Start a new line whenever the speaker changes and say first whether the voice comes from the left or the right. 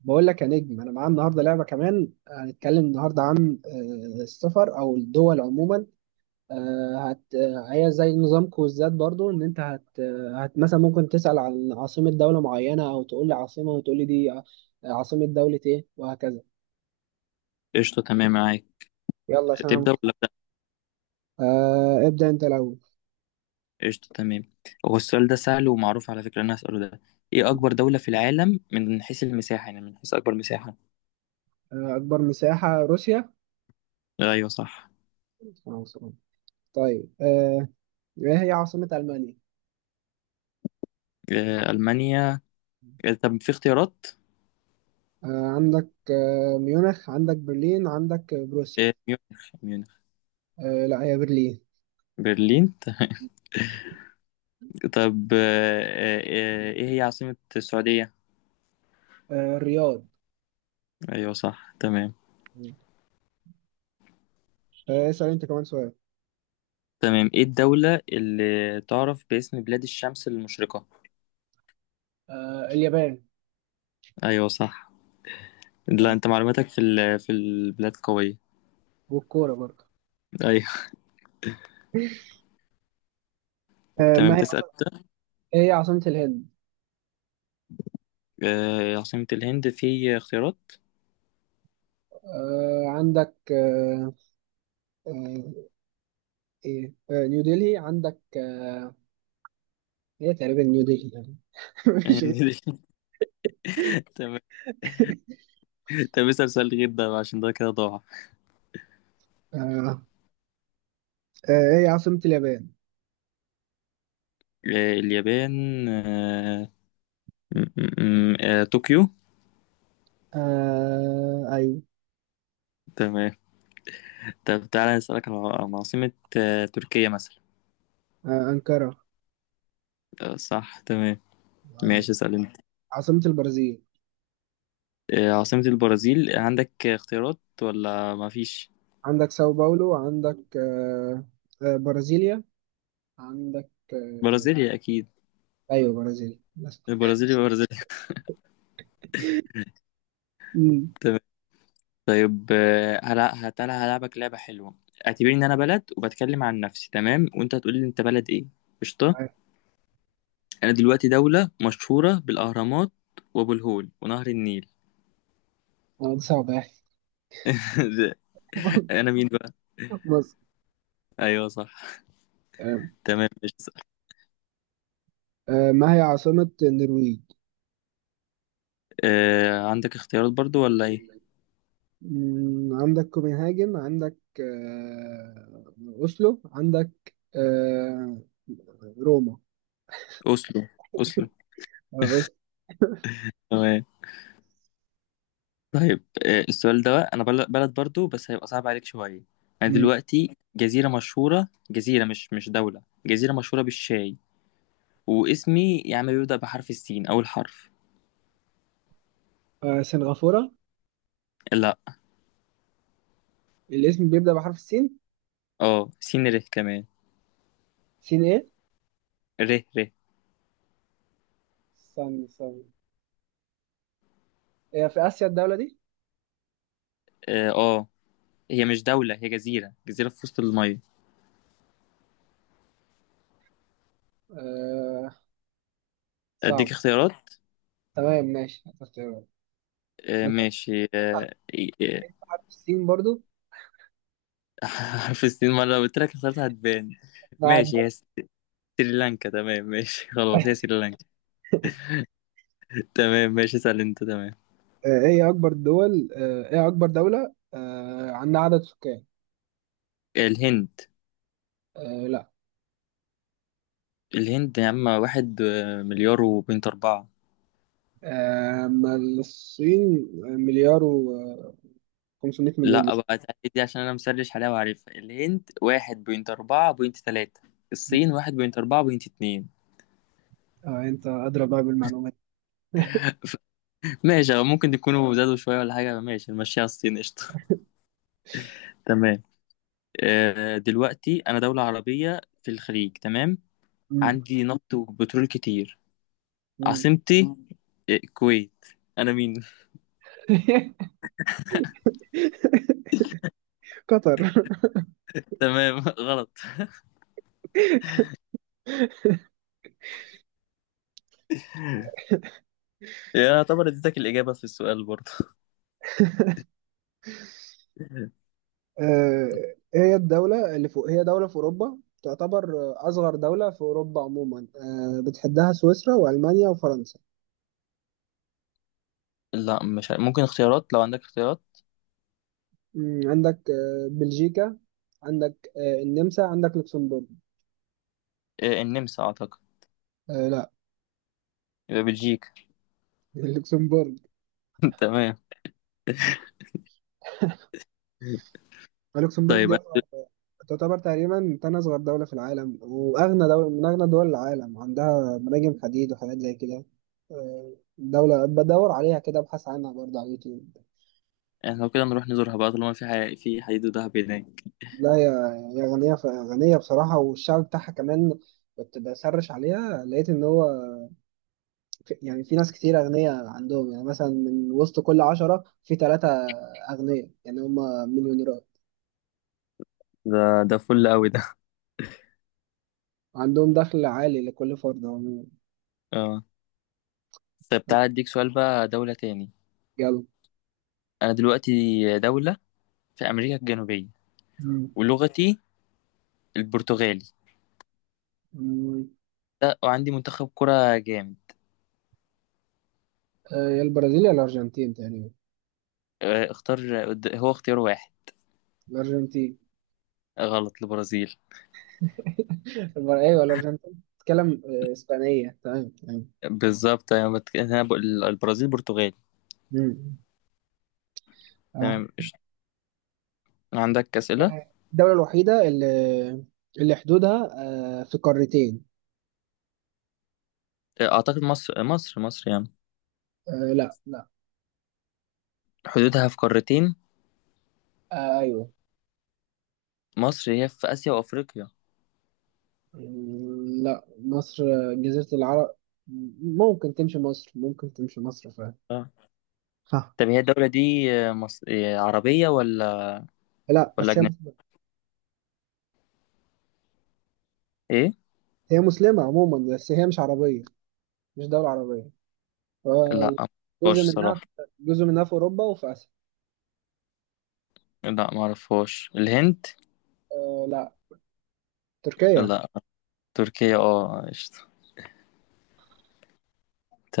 right: بقول لك يا نجم انا معايا النهارده لعبه كمان هنتكلم النهارده عن السفر او الدول عموما. آه، هت آه، هي زي نظام كويزات برضو ان انت هت آه، هت مثلا ممكن تسال عن عاصمه دوله معينه او تقول لي عاصمه وتقول لي عاصمه دوله ايه وهكذا.
left: قشطة. تمام، معاك.
right: يلا عشان
left: تبدأ ولا أبدأ؟
right: ابدا انت الاول.
left: قشطة تمام. هو السؤال ده سهل ومعروف على فكرة، أنا هسأله ده. إيه أكبر دولة في العالم من حيث المساحة؟ يعني من حيث أكبر مساحة.
right: اكبر مساحه روسيا.
left: أيوه صح.
right: آه، طيب آه، ايه هي عاصمه المانيا؟
left: ألمانيا. طب في اختيارات؟
right: آه، عندك ميونخ، عندك برلين، عندك بروسيا.
left: ميونخ.
right: لا، هي برلين.
left: برلين تمام. طب، إيه هي عاصمة السعودية؟
right: الرياض.
left: أيوه صح. تمام.
right: مم. اسأل انت كمان سؤال.
left: تمام، إيه الدولة اللي تعرف باسم بلاد الشمس المشرقة؟
right: اليابان.
left: أيوه صح. لا،
right: بقى.
left: أنت معلوماتك في في البلاد قوية.
right: والكورة برضه.
left: أيوه.
right: آه
left: تمام،
right: ما هي
left: تسأل.
right: عاصمة إيه هي عاصمة الهند؟
left: عاصمة الهند؟ في اختيارات؟
right: آه عندك آه آه إيه آه نيو ديلي. عندك آه هي تقريبا نيو ديلي يعني. مش غير.
left: تمام. طب اسأل سؤال غير ده بقى، عشان ده كده ضاع.
right: آه. آه. ايه عاصمة اليابان؟
left: اليابان. طوكيو.
right: ايوه.
left: تمام. طب تعالى أسألك على، عن عاصمة تركيا مثلا.
right: انقرة.
left: صح تمام.
right: أيوة.
left: ماشي، اسأل انت.
right: عاصمة البرازيل؟
left: عاصمة البرازيل؟ عندك اختيارات ولا مفيش؟
right: عندك ساو باولو، عندك آه. آه. برازيليا، عندك آه.
left: برازيليا أكيد.
right: ايوه برازيليا بس.
left: البرازيلي برازيليا.
right: امم.
left: طيب، هلا هتلا هلعبك لعبة حلوة. اعتبرني ان انا بلد وبتكلم عن نفسي، تمام، وانت هتقول لي انت بلد ايه. قشطة.
right: أيوة.
left: انا دلوقتي دولة مشهورة بالاهرامات وابو الهول ونهر النيل.
right: دي صعبة يعني.
left: انا مين بقى؟
right: مصر.
left: ايوه صح. تمام، مش.
right: ما هي عاصمة النرويج؟
left: عندك اختيارات برضو ولا ايه؟
right: مم، عندك كوبنهاجن، عندك أوسلو، عندك آه، روما.
left: اوسلو، اوسلو.
right: آه، أوس-
left: تمام. طيب، السؤال ده بقى، انا بلد برضو بس هيبقى صعب عليك شوية. انا
right: مم.
left: دلوقتي جزيرة مشهورة، جزيرة مش دولة، جزيرة مشهورة بالشاي. واسمي يا عم بيبدأ بحرف السين، أول حرف.
right: سنغافورة.
left: لا.
right: الاسم بيبدأ بحرف السين.
left: اه، سين ره كمان.
right: سين إيه؟
left: ره ره.
right: استنى استنى. هي في آسيا الدولة دي؟
left: اه. آه. هي مش دولة، هي جزيرة، جزيرة في وسط المية.
right: آه، صعب.
left: أديك اختيارات.
right: تمام، ماشي هتختارها انت.
left: ماشي.
right: بتعرف
left: إيه،
right: إيه بحرف السين برضو؟
left: آه، حرف السين مرة، لو قلت لك اختيارات هتبان.
right: بعد.
left: ماشي، هي سريلانكا. تمام ماشي. خلاص، هي سريلانكا. تمام ماشي. اسأل أنت. تمام.
right: ايه اكبر دولة عندها عدد سكان؟
left: الهند.
right: لا.
left: الهند يا عم، واحد مليار وبنت أربعة.
right: ما الصين مليار و 500 مليون
left: لا
right: دولار.
left: بقى، تعالي دي عشان انا مسرش عليها وعارفها. الهند واحد بوينت اربعة بوينت تلاتة، الصين
right: مم.
left: واحد بوينت اربعة بوينت اتنين.
right: اه انت ادرى بقى بالمعلومات.
left: ماشي، أو ممكن تكونوا زادوا شوية ولا حاجة. ماشي نمشيها، الصين قشطة. تمام. دلوقتي انا دولة عربية في الخليج، تمام.
right: مم.
left: عندي نفط وبترول كتير.
right: مم.
left: عاصمتي الكويت. انا مين؟
right: قطر.
left: تمام. غلط. يعتبر اديتك الإجابة في السؤال برضه.
right: آه، هي الدولة اللي فوق، هي دولة في أوروبا، تعتبر أصغر دولة في أوروبا عموما، بتحدها سويسرا وألمانيا وفرنسا.
left: لا، مش ممكن اختيارات؟ لو عندك اختيارات.
right: مم، عندك بلجيكا، عندك النمسا، عندك لوكسمبورغ.
left: النمسا اعتقد.
right: لا.
left: يبقى بلجيكا.
right: اللوكسمبورغ.
left: تمام.
right: لوكسمبورغ
left: طيب
right: دي
left: أنا-
right: تعتبر تقريبا تاني أصغر دولة في العالم، وأغنى دولة من أغنى دول العالم، عندها مناجم حديد وحاجات زي كده. دولة بدور عليها كده، أبحث عنها برضه على اليوتيوب.
left: احنا لو كده نروح نزورها بقى، طالما في حديد ودهب هناك.
right: لا هي، هي غنية غنية بصراحة، والشعب بتاعها كمان. كنت بسرش عليها لقيت إن هو يعني في ناس كتير أغنياء عندهم، يعني مثلا من وسط كل 10 في 3 أغنياء، يعني هما مليونيرات.
left: ده ده فل قوي ده.
right: عندهم دخل عالي لكل فرد عموما.
left: اه. طب تعالى اديك سؤال بقى، دولة تاني.
right: يلا.
left: انا دلوقتي دولة في امريكا الجنوبية، ولغتي البرتغالي
right: مم.
left: ده، وعندي منتخب كرة جامد.
right: يا البرازيل يا الأرجنتين تقريبا.
left: اختار، هو اختيار واحد.
right: الأرجنتين.
left: غلط، البرازيل.
right: أيوه الأرجنتين بتتكلم إسبانية. تمام تمام.
left: بالظبط، أنا بقول البرازيل برتغالي.
right: مم. آه.
left: تمام قشطة. عندك أسئلة؟
right: الدولة الوحيدة اللي حدودها في قارتين.
left: اعتقد مصر، مصر، مصر يعني.
right: لا لا.
left: حدودها في قارتين.
right: أيوه.
left: مصر هي في اسيا وافريقيا.
right: مم، لا مصر. جزيرة العرب. ممكن تمشي مصر، ممكن تمشي مصر فعلا. صح.
left: طب هي الدولة دي آه، مص... إيه، عربية ولا
right: لا
left: ولا
right: بس هي
left: أجنبية؟
right: مسلمة.
left: إيه؟
right: هي مسلمة عموما بس هي مش عربية، مش دولة عربية.
left: لا
right: آه، جزء
left: معرفهاش
right: منها،
left: صراحة.
right: جزء منها في أوروبا وفي آسيا.
left: لا معرفهاش. الهند؟
right: لا. تركيا.
left: لا. تركيا اه قشطة.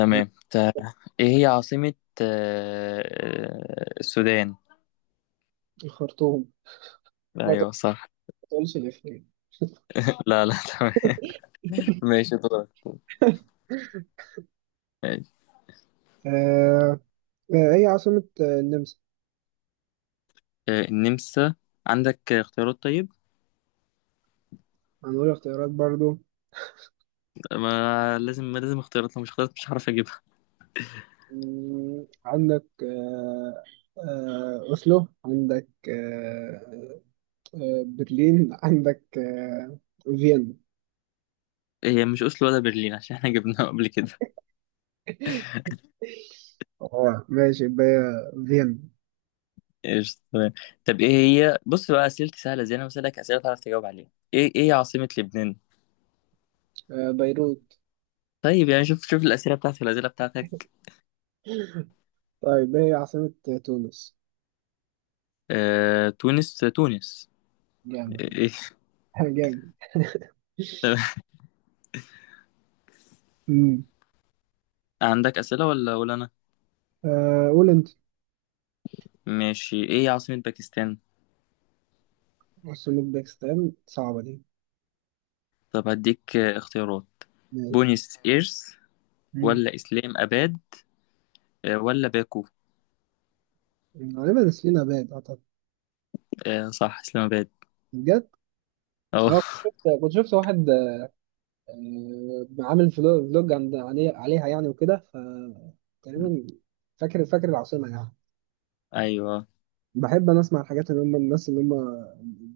right: آه،
left: طب، إيه هي عاصمة السودان؟
right: الخرطوم. ما
left: أيوه صح.
right: تقولش الإفيه.
left: لا، لا، تمام. ماشي دورك. ماشي.
right: آه. هي عاصمة النمسا؟
left: النمسا. عندك اختيارات طيب؟
right: هنقول اختيارات برضو.
left: ما لازم اختيارات، لو مش اختيارات مش هعرف أجيبها.
right: مم، عندك أوسلو، عندك برلين، عندك فيينا.
left: هي مش أوسلو ولا برلين، عشان احنا جبناها قبل كده.
right: اه ماشي، يبقى هي فيينا.
left: ايش، تمام. طب ايه. هي بص بقى، اسئلتي سهله، زي انا بسالك اسئله تعرف تجاوب عليها. ايه، عاصمه لبنان؟
right: بيروت.
left: طيب يعني شوف شوف الاسئله بتاعتي والاسئله بتاعتك.
right: طيب، هي عاصمة تونس؟
left: تونس، تونس.
right: جامد.
left: إيه. إيه.
right: جامد. مم.
left: عندك اسئله ولا انا؟
right: قول أنت.
left: ماشي، ايه عاصمه باكستان؟
right: عاصمة باكستان صعبة دي.
left: طب هديك اختيارات. بونيس ايرس،
right: ماشي.
left: ولا اسلام اباد، ولا باكو.
right: غالبا سينا باد اعتقد.
left: صح، اسلام اباد.
right: بجد.
left: اه.
right: اه. كنت شفت، كنت شفت واحد عامل فلوج عن عليه عليها يعني وكده ف تقريبا فاكر العاصمه يعني.
left: ايوه
right: بحب انا اسمع الحاجات اللي هم الناس اللي هم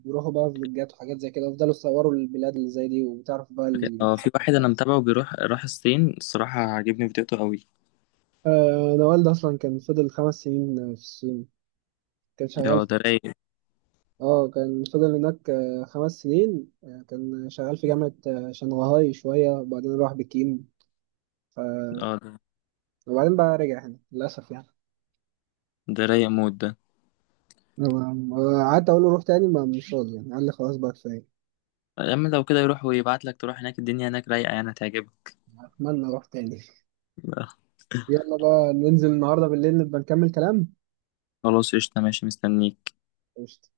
right: بيروحوا بقى فلوجات وحاجات زي كده ويفضلوا يصوروا البلاد اللي زي دي وبتعرف بقى ال...
left: اه، في واحد انا متابعه راح الصين، الصراحه عاجبني فيديوهاته قوي.
right: انا والدي اصلا كان فضل 5 سنين في الصين، كان شغال
left: اه،
right: في...
left: ده رايق.
right: اه كان فضل هناك 5 سنين، كان شغال في جامعه شنغهاي شويه وبعدين راح بكين،
left: اه،
right: وبعدين بقى رجع هنا للأسف يعني.
left: ده رايق موت ده.
right: قعدت أقول له روح تاني، ما مش راضي يعني، قال لي خلاص بقى كفاية.
left: يا عم، لو كده يروح ويبعت لك تروح هناك، الدنيا هناك رايقة يعني هتعجبك.
right: أتمنى أروح تاني. يلا بقى، ننزل النهاردة بالليل نبقى نكمل كلام.
left: خلاص قشطة ماشي، مستنيك.
right: قشطة.